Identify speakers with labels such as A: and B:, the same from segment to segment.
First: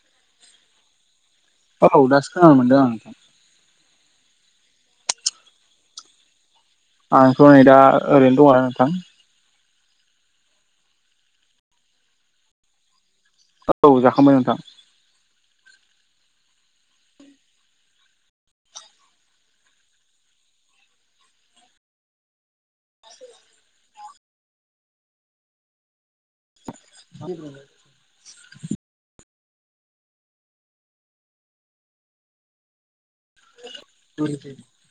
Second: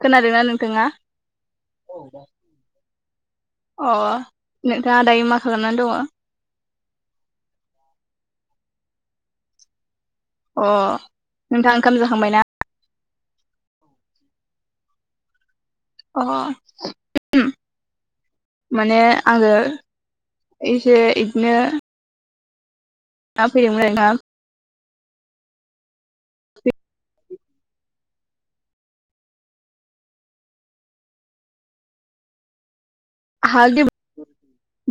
A: खोनादोंना नोंथाङा?
B: औ दासो खोनानो मोनदों आं नोंथां
A: अ नोंथाङा दायो मा खालामनानै दङ?
B: आंथ' नै दा ओरैनो दङ नोंथां
A: अ नोंथाङा ओंखाम जाखांबाय ना?
B: औ जाखांबाय नोंथां
A: अ [unintelligible] माने आङो एसे इदिनो आ [unintelligible]
B: [inaudible]
A: हालदे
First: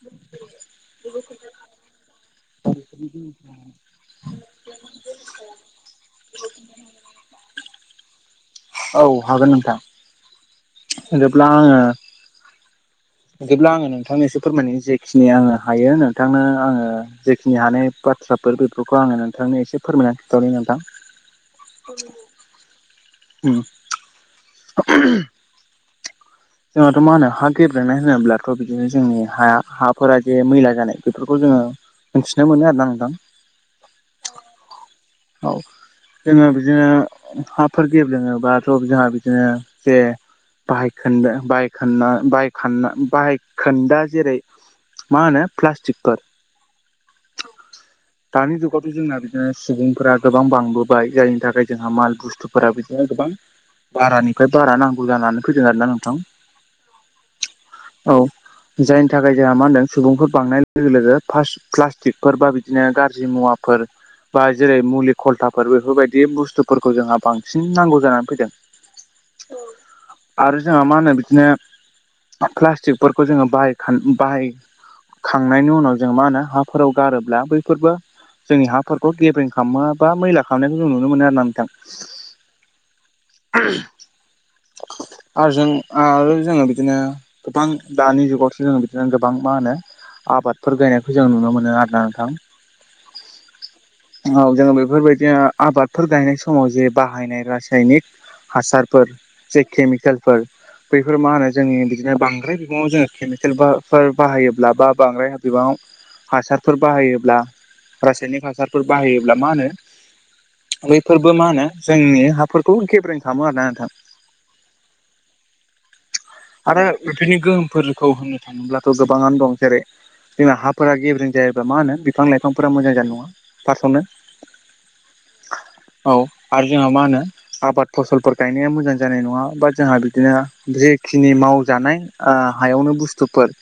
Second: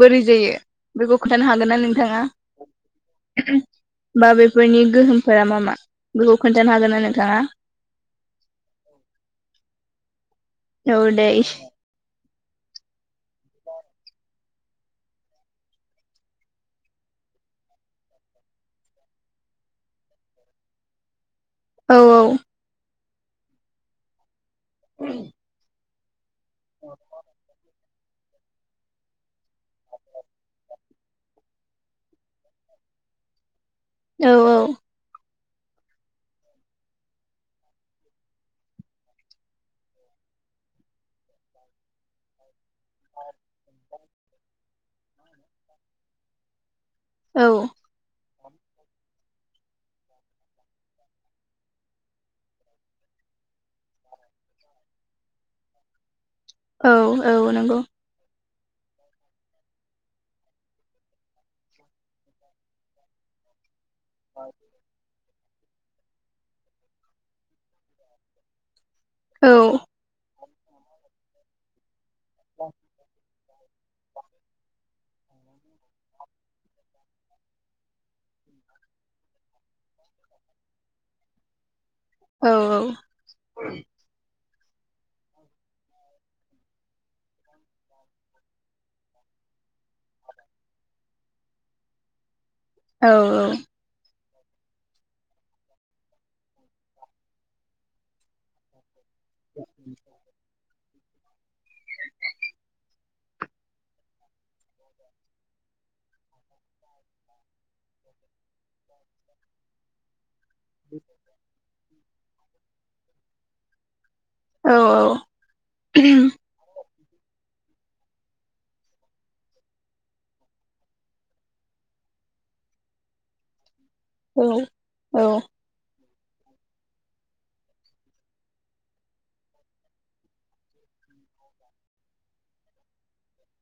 A: बोरै जायो बेखौ खोन्थानो हागोन ना नोंथाङा? बा बेफोरनि गोहोमफोरा मा मा बेखौ खोन्थानो हागोन ना नोंथाङा?
B: औ हागोन
A: औ
B: नोंथां
A: दे
B: जेब्ला
A: इसे
B: आङो दिब्ला आङो नोंथांनोसे फोरमायनो जेखिनि आङो हायो नोंथांनो आङो जेखिनि हानाय बा थ्राफोर बेफोरखौ आङो नोंथांनो एसे फोरमायनानै खिथाहरनि नोंथां
A: औ
B: उम [unintelligible] जोंहाथ' मा होनो हा गेब्रेना होनोब्ला थ' बिदिनो जोंनि हाया हाफोरा जे मैला जानाय बेफोरखौ जोङो मोनथिनो मोनो आरोना नोंथां
A: औ औ
B: औ जोङो बिदिनो हाफोर गेब्लेङोबाथ' जोंहा बिदिनो जे बाइक खोनद बाहाय खोनना बाहाइक ख बाहायखोन्दा जेरै मा होनो प्लास्टिकफोर
A: औ
B: दानि जुगावथ' जोंना बिदिनो सुबुं फोर गोबां बांबोबाय जायनि थाखाय जोंहा माल बुस्थुफोरा बिदिनो गोबां बारानिफ्राय बारा नांगौ जानानै फैदों आरोना नोंथां
A: औ औ नोंगौ
B: औ जायनि थाखाय जोंहा मा होनदों सुबुंफोर बांनाय लोगो लोगो फास प्लास्टिकफोर बा बिदिनो गाज्रि मुवाफोर बा
A: औ
B: जेरै मुलि खलथाफोर बेफोरबायदि बुस्थुफोरखौ जोंहा बांसिन नांगौ जानानै फैदों
A: औ
B: आरो जोंहा मा होनो बिदिनो प्लास्टिकफोरखौ जोङो बाइक [unintelligible] बाहाय खांनायनि उनाव जों मा होनो हाफोराव गारोब्ला बैफोरबो जोंनि हाफोरखौ गेबेें हाम बा मैला खालामनायखौ जों नुनो मोनो आर ना नोंथां
A: औ औ
B: [inaudible] आरो जों आरो जोङो बिदिनो गोबां दानि जुगावसो जो बिदिनो गोबां मा होनो आबादफोर गायनायखौ जों नुनो मोनो आदा नोंथां
A: औ औ
B: औ जोङो बेफोरबायदिनो आबादफोर गायनाय समाव जे बाहायनाय रासायनिक हासार फोर ज केमिकेलफोर बैफोर मा होनो जोंनि बिदिनो बांद्राय बिबाङाव जोङो केमिकेलफोर बाहायोब्ला बा बांद्राय बिबाङाव हासारफोर बाहायोब्ला रासायनिक हासारफोर फोर बाहायोब्ला मा होनो बैफोरबो मा होनो जोंनि हाफोरखौ गेब्रेें खालामो आर ना नोंथां
A: औ औ
B: आरो बेफोरनि गोहोमफोरखौ होननो थाङोब्लाथ' गोबाङानो दं जेरै जोंना हाफोरा गेब्रें जायोब्ला मा होनो बिफां लाइफांफोरा मोजां जानाय नङा फार्सआवनो
A: औ औ
B: औ आरो जोंहा मा होनो आबाद फसलफोर गायनाया मोजां जानाय नङा बा जोंहा बिदिनो जि खिनि मावजानाय हायावनो बुस्थुफोर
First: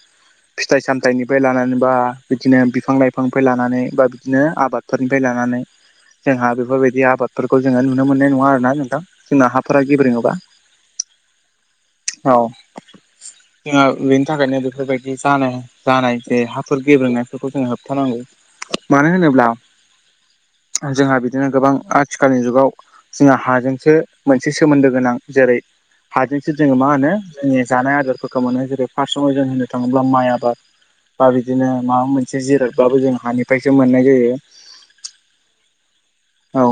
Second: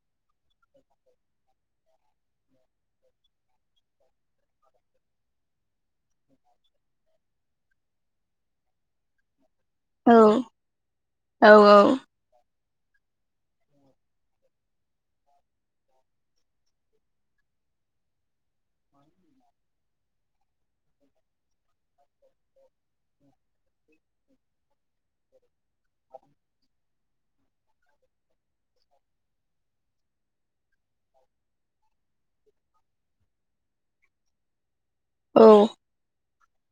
B: फिथाइ सामथाइनिफ्राय लानानै बा बिदिनो बिफां लाइफांनिफ्राय लानानै बा बिदिनो आबाद फोरनिफ्राय लानानै जोंहा बेफोरबायदि आबादफोरखौ जोङो नुनो मोननाय नङा आरोोना नोंथां जोंना हाफोरा गेब्रेङोबा
A: औ औ
B: [unintelligible] जानाय जे हाफोर गेब्रेनायफोरखौ जोङो होबथानांगौ मानो होनोब्ला जोंहा बिदिनो गोबां आथिखालनि जुगाव जोंहा हाजोंसो मोनसे सोमोन्दो गोनां जेरै हाजोंसो जोङो मा होनो जोंनि जानाय आदारफोरखौ मोनो जेरै फार्स्टआवाव जों होननो थाङोब्ला माइ आबाद बा बिदिनो माबा मोनसे जिरायबाबो जों हानिफ्रायसो मोननाय जायो
A: औ
B: औ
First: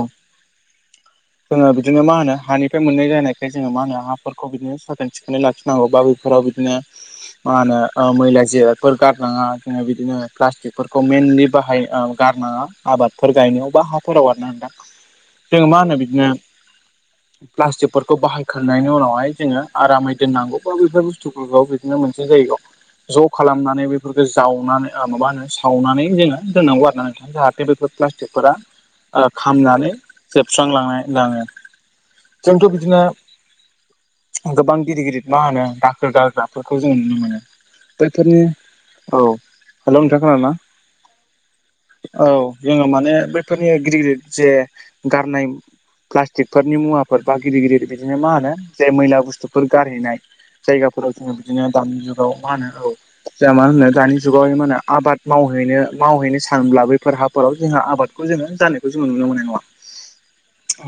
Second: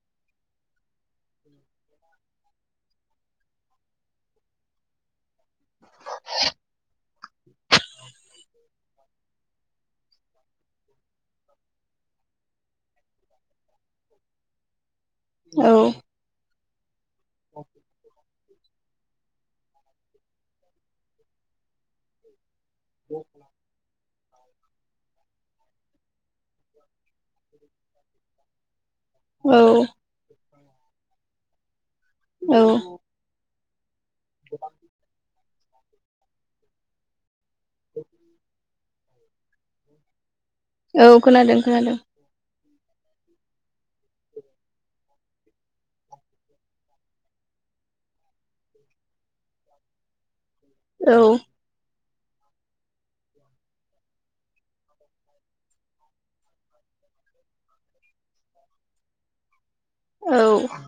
B: जोङो बिदिनो मा होनो हानिफ्राय मोननाय जानायखाय जोङो मा होनो हाफोरखौ बिदिनो साखोन सिखोनै लाखिनांगौ बा बेफोराव बिदिनो मा होनो मैला जिरफोर गारनाङा जोङो बिदिनो प्लास्टिकफोरखौ मइेनलि बाहाय गारनाङा आबादफोर गायनायाव बा हाफोराव गारना होनदां
A: औ
B: जोो मा होनो बिदिनो प्लास्टिकफोरखौ बाहायखांनायनि उनावहाय जोङो आरामै दोननांगौ बा बेफोर बुस्थुफोरखौ नो मोनसे जायगा ज' खालामनानै बे बेफोरखौ जावनानै माबा होनो सावनानै जोङो दोननांगौ आरोना नों जाहाथे बेफोर प्लास्टिकफोरा
A: औ औ
B: खामनानै जोबस्रांलांनो लाङो।
A: औ
B: जोंथ' बिदिनो गोबां गिदिर गिदिर मा होनो दाखोर गाग्राफोरखौ जों नुनो मोनो बेफोरनि औ हेलौ नोंथां खोनादोंना?
A: औ खोनादों खोनादों
B: औ जोङो माने बैफोरनि गिदिर गिदिर जे गारनाय प्लास्टिकफोरनि मुवाफोर बा गिदिर गिदिर बिदिनो मा होनो जाय मैला बुस्थुफोर गारहैनाय जायगाफोराव जोङो
A: औ
B: बिदिनो दानि जुगाव मा होनो औ जोंहा मानो होनो दानि जुगाव मा होनो आबाद मावहैनो मावहैनो सानब्ला बैफोर हाफोराव जोंहा आबाद जोङो जानायखौ जोङो नुनो मोननाय नङा।
A: औ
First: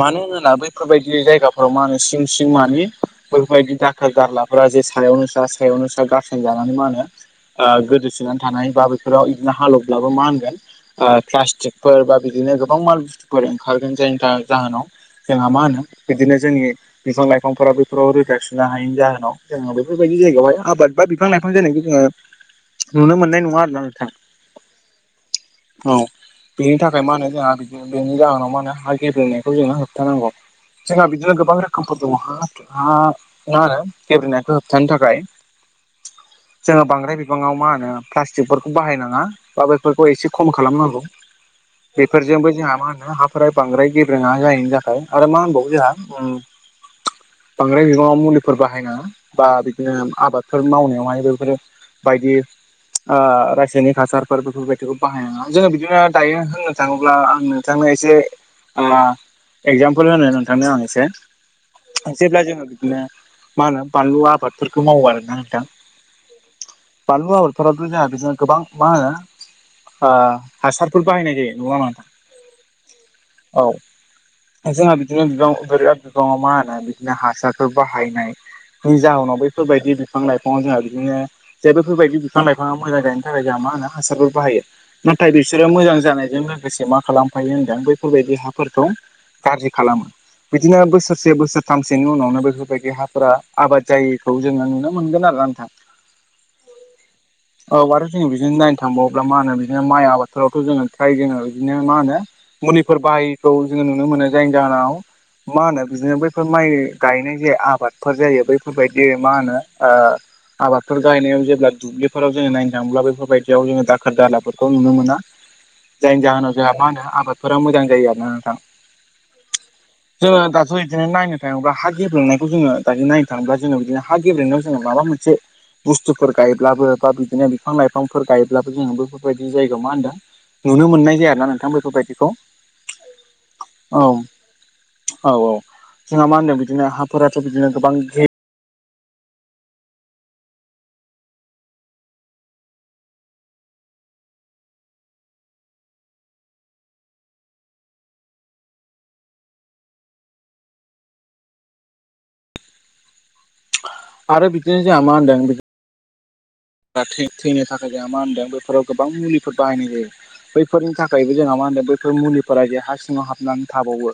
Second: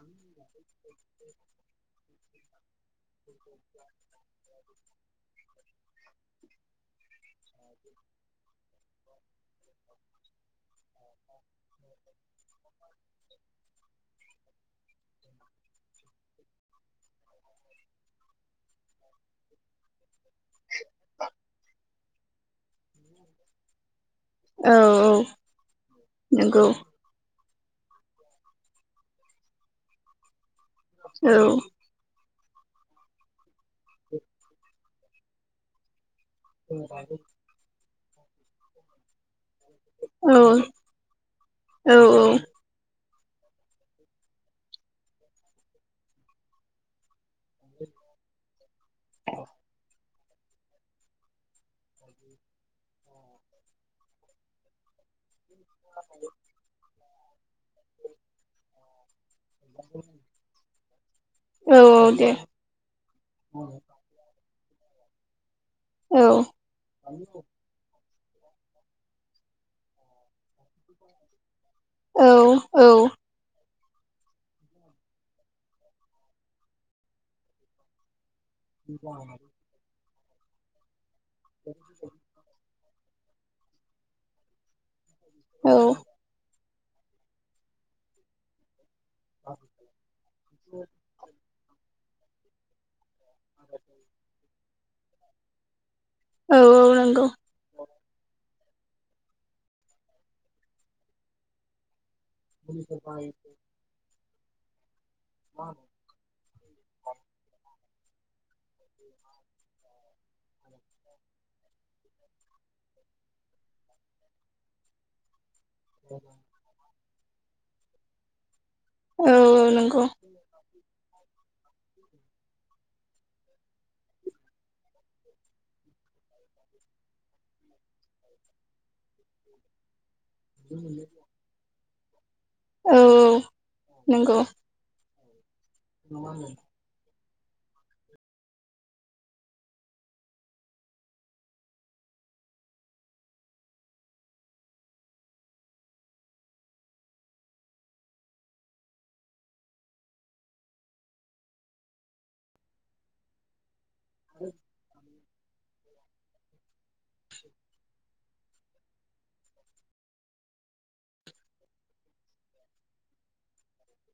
B: मानो होनोब्ला बैफोरबायदि जायगाफोराव मा होनो सिं सिं मानि बेफोरबायदि दाखोर जारलाफोरा जे सायावनो सा सायावनो सा गारसिन जानानै मानो गोदोसोनानै थानाय बा बेफोराव बिदिनो हालेवब्लाबो मा होनगोन? प्लास्टिकफोर बा बिदिनो गोबां माल बुस्थुफोर ओंखारगोन जायनि जाहोनाव जोंहा मा होनो बिदिनो जोंनि बिफां लाइफांफोराबो [unintelligible] रैखा सिनो हायिनि जाहोनाव जोङो बेफोरबायदि जायगायावहाय आबाद बा बिफां लाइफां जायनायखि जोङो नुनो मोननाय नङा आरोना नोंथां
A: औ
B: औ
A: नंगौ
B: बेनि थाख ओमफ्राय मा होनो जोंहा बेनि जाहोनाव मा होनो हा गेब्रेंनायखौ जोङो होबथानांगौ। जोंहा बिदिनो
A: औ
B: गोबां रोखोमफोर दङ हा हा मा होनो गेब्रेनायखौ खिथानो थाखाय जोङो बांद्राय बिबाङाव मा होनो? प्लास्टिकफोरखौ बाहायनाङा बा बे फोरखौ एसे
A: औ
B: खम खालामनांगौ
A: औ
B: बेफोरजोंबो जोंहा मा होनो हाफ ओफ्राय बांद्राय गेबेेङा जाहैनि थाखाय आरो मा होनबावो जोंहा उम बांद्राय बिगाङाव मुलिफोर बाहायनाङा बा बिदिनो आबादफोर मावनायावहाय बेफोरो बायदि रासायनिक हासारफोर बेफोरबायदि बे बाहाय नङा जोङो बिदिनो दायो होननो थाङोब्ला आं नोंथांनो एसे एगजामपोल होनो नोंथांनो आं एसे
A: औ औ दे
B: जेब्ला जोङो बिदिनो मा होनो बानलु आबादफोरखौ मावो आरोना दा
A: औ
B: बानलु आबाद [unintelligible] जोंहा बिदिनो गोबां मा होनो ओ हासारफोर बाहायनाय जायो नङा [unintelligible] नोंथां?
A: औ औ
B: औ जोंहा बिदिनो बिबाङाव बोरैबा बिबङाव मा होनो? ओ बिदिनो हासारफोर बाहायनायनि जाहोनाव बेैफोरबायदि बिफां लाइफाङाव जोंहा बिदिनो जे बेफोरबायदि बिफां लाइफाङा मोजां गायनो थाखाय जोंहा मा होनो हासारफोर बाहायो। नाथाय बिसोरो मोजां जानायजों लोगोसे मा खालामफायो होनदों बैफोरबायदि हाफोरखौ गाज्रि खालामो बिदिनो बोसोरसे बोसोरथामसेनि उनावनो बेफोरबायदि हा फोरा आबाद जायिखौ जोङो नुनो मोनगोन आरोना नोंथां।
A: औ औ नोंगौ।
B: औ आरो जोङो बिदिनो नायनो थांबावोब्ला मा होनो बिदिनो माइ आबादफोरावथ' जोङो फ्राय जोङो बिदिनो मा होनो मुलिफोर बाहायखौ जोङो नुनो मोनो जायनि जाहोनाव मा होनो बिदिनो बै फोर माइ गायनाय जे आबादफोर जायो बैफोरबायदि मा होनो ओ आबादफोर गाहायनायाव जेब्ला दुब्लिफोराव जोङो नायनो थाङोब्ला बेफोरबायदियाव जोङो दाखोर दालाफोरखौ नुनो मोना। जायनि जाहोनाव जोंहा मा होनो आबादफोरा मोजां जायो आरोना नोंथां?
A: औ नंगौ
B: जोङो दाथ' इद बिदिनो नायनो थाङोब्ला हा गेब्रेंनायखौ जोङो दायो नायनो थाङोब्ला जोङो बिदिनो हा गेब्लेनायाव जोङो माबा मोनसे बुस्थुफोर गायोब्लाबो बा बिदिनो बिफां लाइफांफोर गायोब्लाबो जोङो बेफोरबायदि जायगायाव मा होनदों? नुनो मोननाय जाया आरोना नोंथां बेफोरबायदिखौ
A: औ
B: औ
A: नंगौ
B: औ औ जोंहा मा होनदों बिदिनो हाफोराथ' बिदिनो गोबां गे आरो बिदिनो जोंहा मा होनदों? थैनो थाखाय जोंहा मा होनदों बेफोराव गोबां मुलिफोर बाहायनाय जायो। बैफोरनि थाखायबो जोंहा मा होनदों बैफोर मुलिफोरा जे हा सिङाव हाबनानै थाबावो।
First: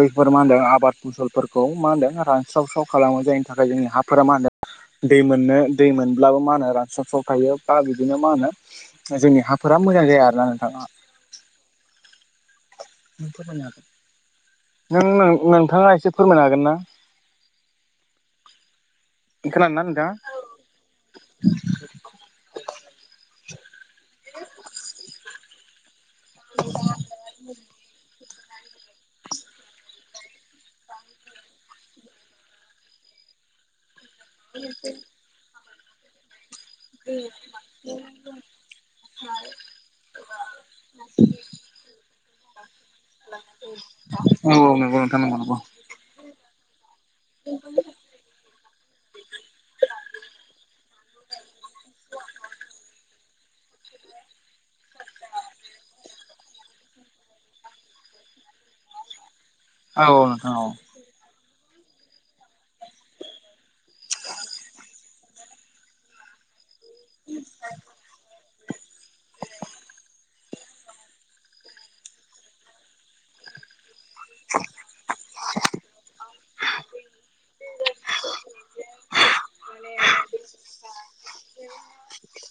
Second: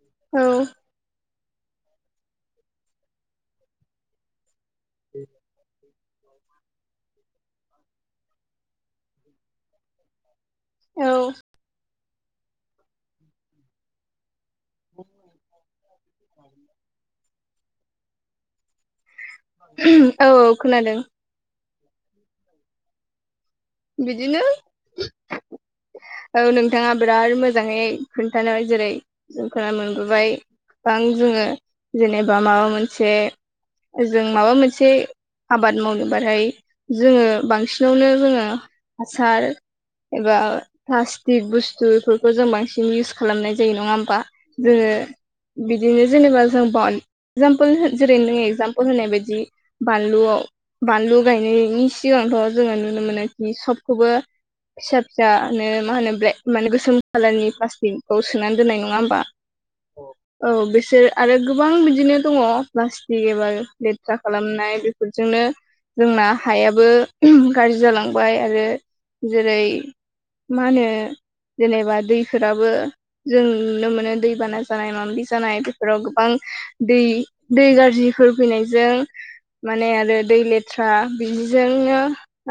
B: बैफोर मा
A: औ
B: होनदों आबाद फसलफोरखौ मा होनदों रानस्रावस्राव खालामो जायनि थाखाय जोंनि हाफोरा मा होनदों दै मोननो दै मोनब्लाबो माहोन रां- सब सब थायो बा बिदिनो मा होनो जोंनि हाफोरा मोजां जाया आरोना नोंथाङा
A: औ
B: फोरमायनो हागोन नों नोंथाङा एसे फोरमायनो हागोन ना? खोनादोंना नोंथाङा
A: औ औ खोनादों। बिदिनो औ नोंथाङा बिराद मोजाङै खोन्थानाय जेरैों खोनानो मोनबोबाय गोबां जोङो जेनेबा माबा मोनसे जों माबा मोनसे आबाद मावनो बाथाय जोङो बांसिनावनो जोङो हासार एबा। प्लास्टिक बुस्थु बेफोरखौ जों बांसिन इउस खालामनाय जायो नङा होमबा
B: औ औ नंगौ नोंथां नंगौ नंगौ
A: जोङो। बिदिनो जेनेबा जों [unintelligible] एगजामपोल जेरै नोङो एगजामपोल होनाय बायदि बानलुआव। बानलु गायनायनि सिगांथ' जोङो नुनो मोनोखि सबखौबो फिसा फिसा। बेदिनी मा होनो ब्लेक माने गोसोम कालारनि प्लास्टिकखौ सोनानै दोननाय नङा होमबा। औ बिसोर आरो गोबां बिदिनो दङ प्लास्टिक एबा। लेेथ्रा खालामनाय बेफोरजोंनो जोंना। हायाबो ओम गाज्रि जालांबाय आरो जेरै। मा होनो जेनेबा दैफोराबो जों नुनो मोनो। दै बाना जानाय मबि जानाय बेफोराव गोबां। दै दै गाज्रिफोर फैनायजों। माने आरो दै लेथ्रा बिदिजोंनो।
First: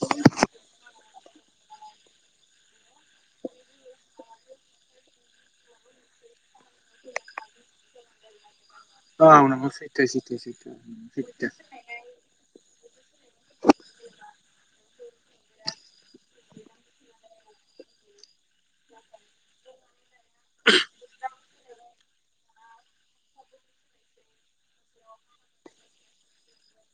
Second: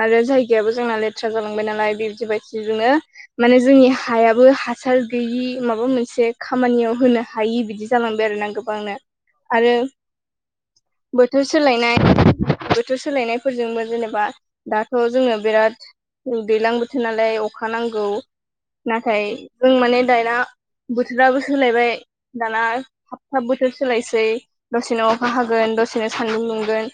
A: आरो जायगायाबो जोंना लेथ्रा जालांबाय नालाय बिदि बायदिजोंनो। माने जोंनि हायाबो हासार गैयि माबा मोनसे खामानियाव होनो हायि बिदि। जालांबाय आरोना गोबांनो
B: औ नंगौ
A: आरो
B: सैथो सैथो सैथो
A: बोथोर
B: सैथो
A: सोलायनाय। बोथोर सोलायनायफोरजोंबो जेनेबा दाथ' जोङो बिराद दैलां बोथोर नालाय। अखा नांगौ नाथाय जों माने दया बोथोराबो सोलायबाय। दाना थाब थाब बोथोर सोलायसै दसेनो अखा हागोन दसेनो सान्दुं दुंगोन।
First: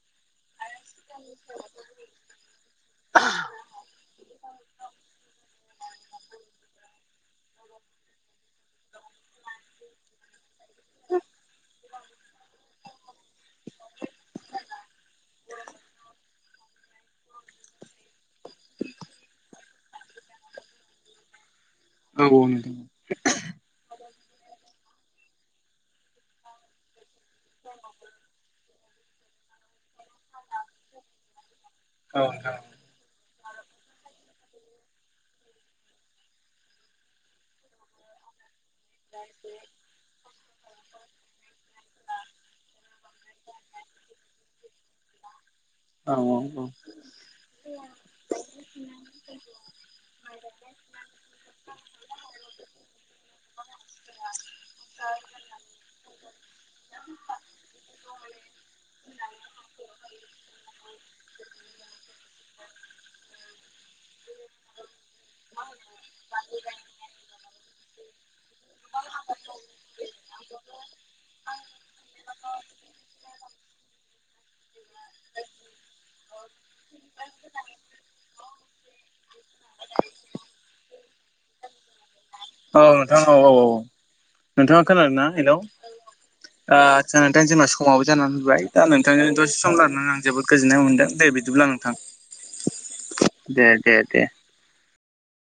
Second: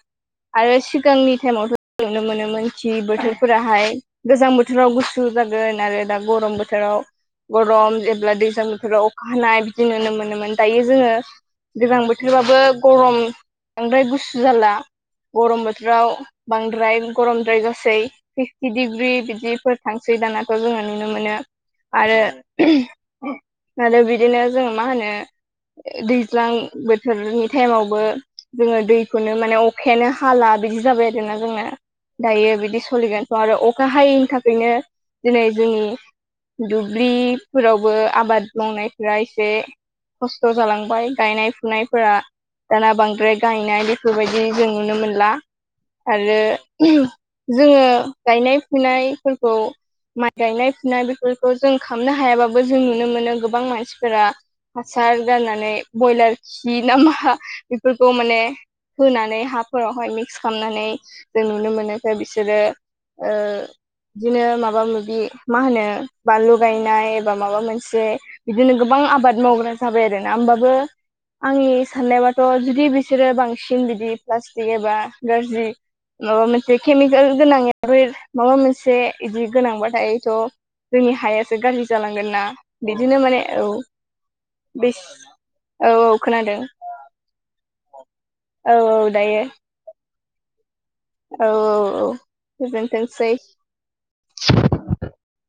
A: आरो सिगांनि टाइमावथ' नुनो मोनोमोन थि बोथोरफोराहाय। गोजां बोथोराव गुसु जागोन आरो दा गरम बोथोराव गरम जेब्ला दैज्लां बोथोराव। नाय बिदि नुनो मोनोमोन दायो जोङो। गोजां बोथोरबाबो गरम बांद्राय गुसु जाला। गरम बोथोराव बांद्राय गरमद्राय गासै फिफटि डिग्रि बिदिफोर। थांस्रि दानाखौ जोङो नुनो मोनो आरो।
B: औ नोंथां
A: आरो बिदिनो जों मा होनो दैज्लां बो थोरनि टाइमावबो जोङो दैखौनो माने अखायानो हा- हाला बिदि जाबाय आरोना जोंना
B: औ
A: दायो
B: नोंथां
A: बिदि सलिगोनथ' आरो अखा हायैनि थाखाय। बेदिनो दिनै जोंनि दुब्लिफोरावबो आबाद। मावनायफोरा एसे खस्थ' जालांबाय गायनाय फुनायफोरा। दाना बांद्राय गायनाय बेफोरबायदि जों नुनो मोनला।
B: औ औ
A: आरो ओम जोङो गायनाय फुनायफोरखौ। माइ गायनाय फुनाय बेफोरखौ जों खालामनो हायाबाबो जों नुनो मोनो गोबां मानसिफोरा। हासार गारनानै बयलार खि नामा बेफोरखौ माने। होनानै हाफोरावहाय मिक्स खालामनानै जों नुनो मोनो बिसोरो। ओ। बिदिनो माबा माबि मा होनो बा लगायनाय एबा माबा मोनसे। बिदिनो गोबां आबाद मावग्रा जाबाय आरो ना होमबाबो। आंनि साननायबाथ' जुदि बिसोरो बांसिन बिदि प्लास्टिक एबा। गाज्रि माबा मोनसे केमिकेल गोनांफोर माबा मोनसे। से इदि गोनांबाथायथ' जोंनि हायासो गाज्रि जालांगोन ना बिदिनो माने औ
B: नोंथाङा
A: बेस
B: खोनादों ना हेलौ
A: औ औ खोनादों।
B: आदसा जोंना दा जेनबा समाबो जानानै फैबाय
A: औ
B: दा
A: औ
B: नोंथांजों
A: दायो
B: दसे सम लानानै आं जोबोद गोजोननाय मोनदों। दे
A: औ औ
B: बिदिब्ला नोंथां
A: औ गोजोनथोंसै
B: दे दे दे।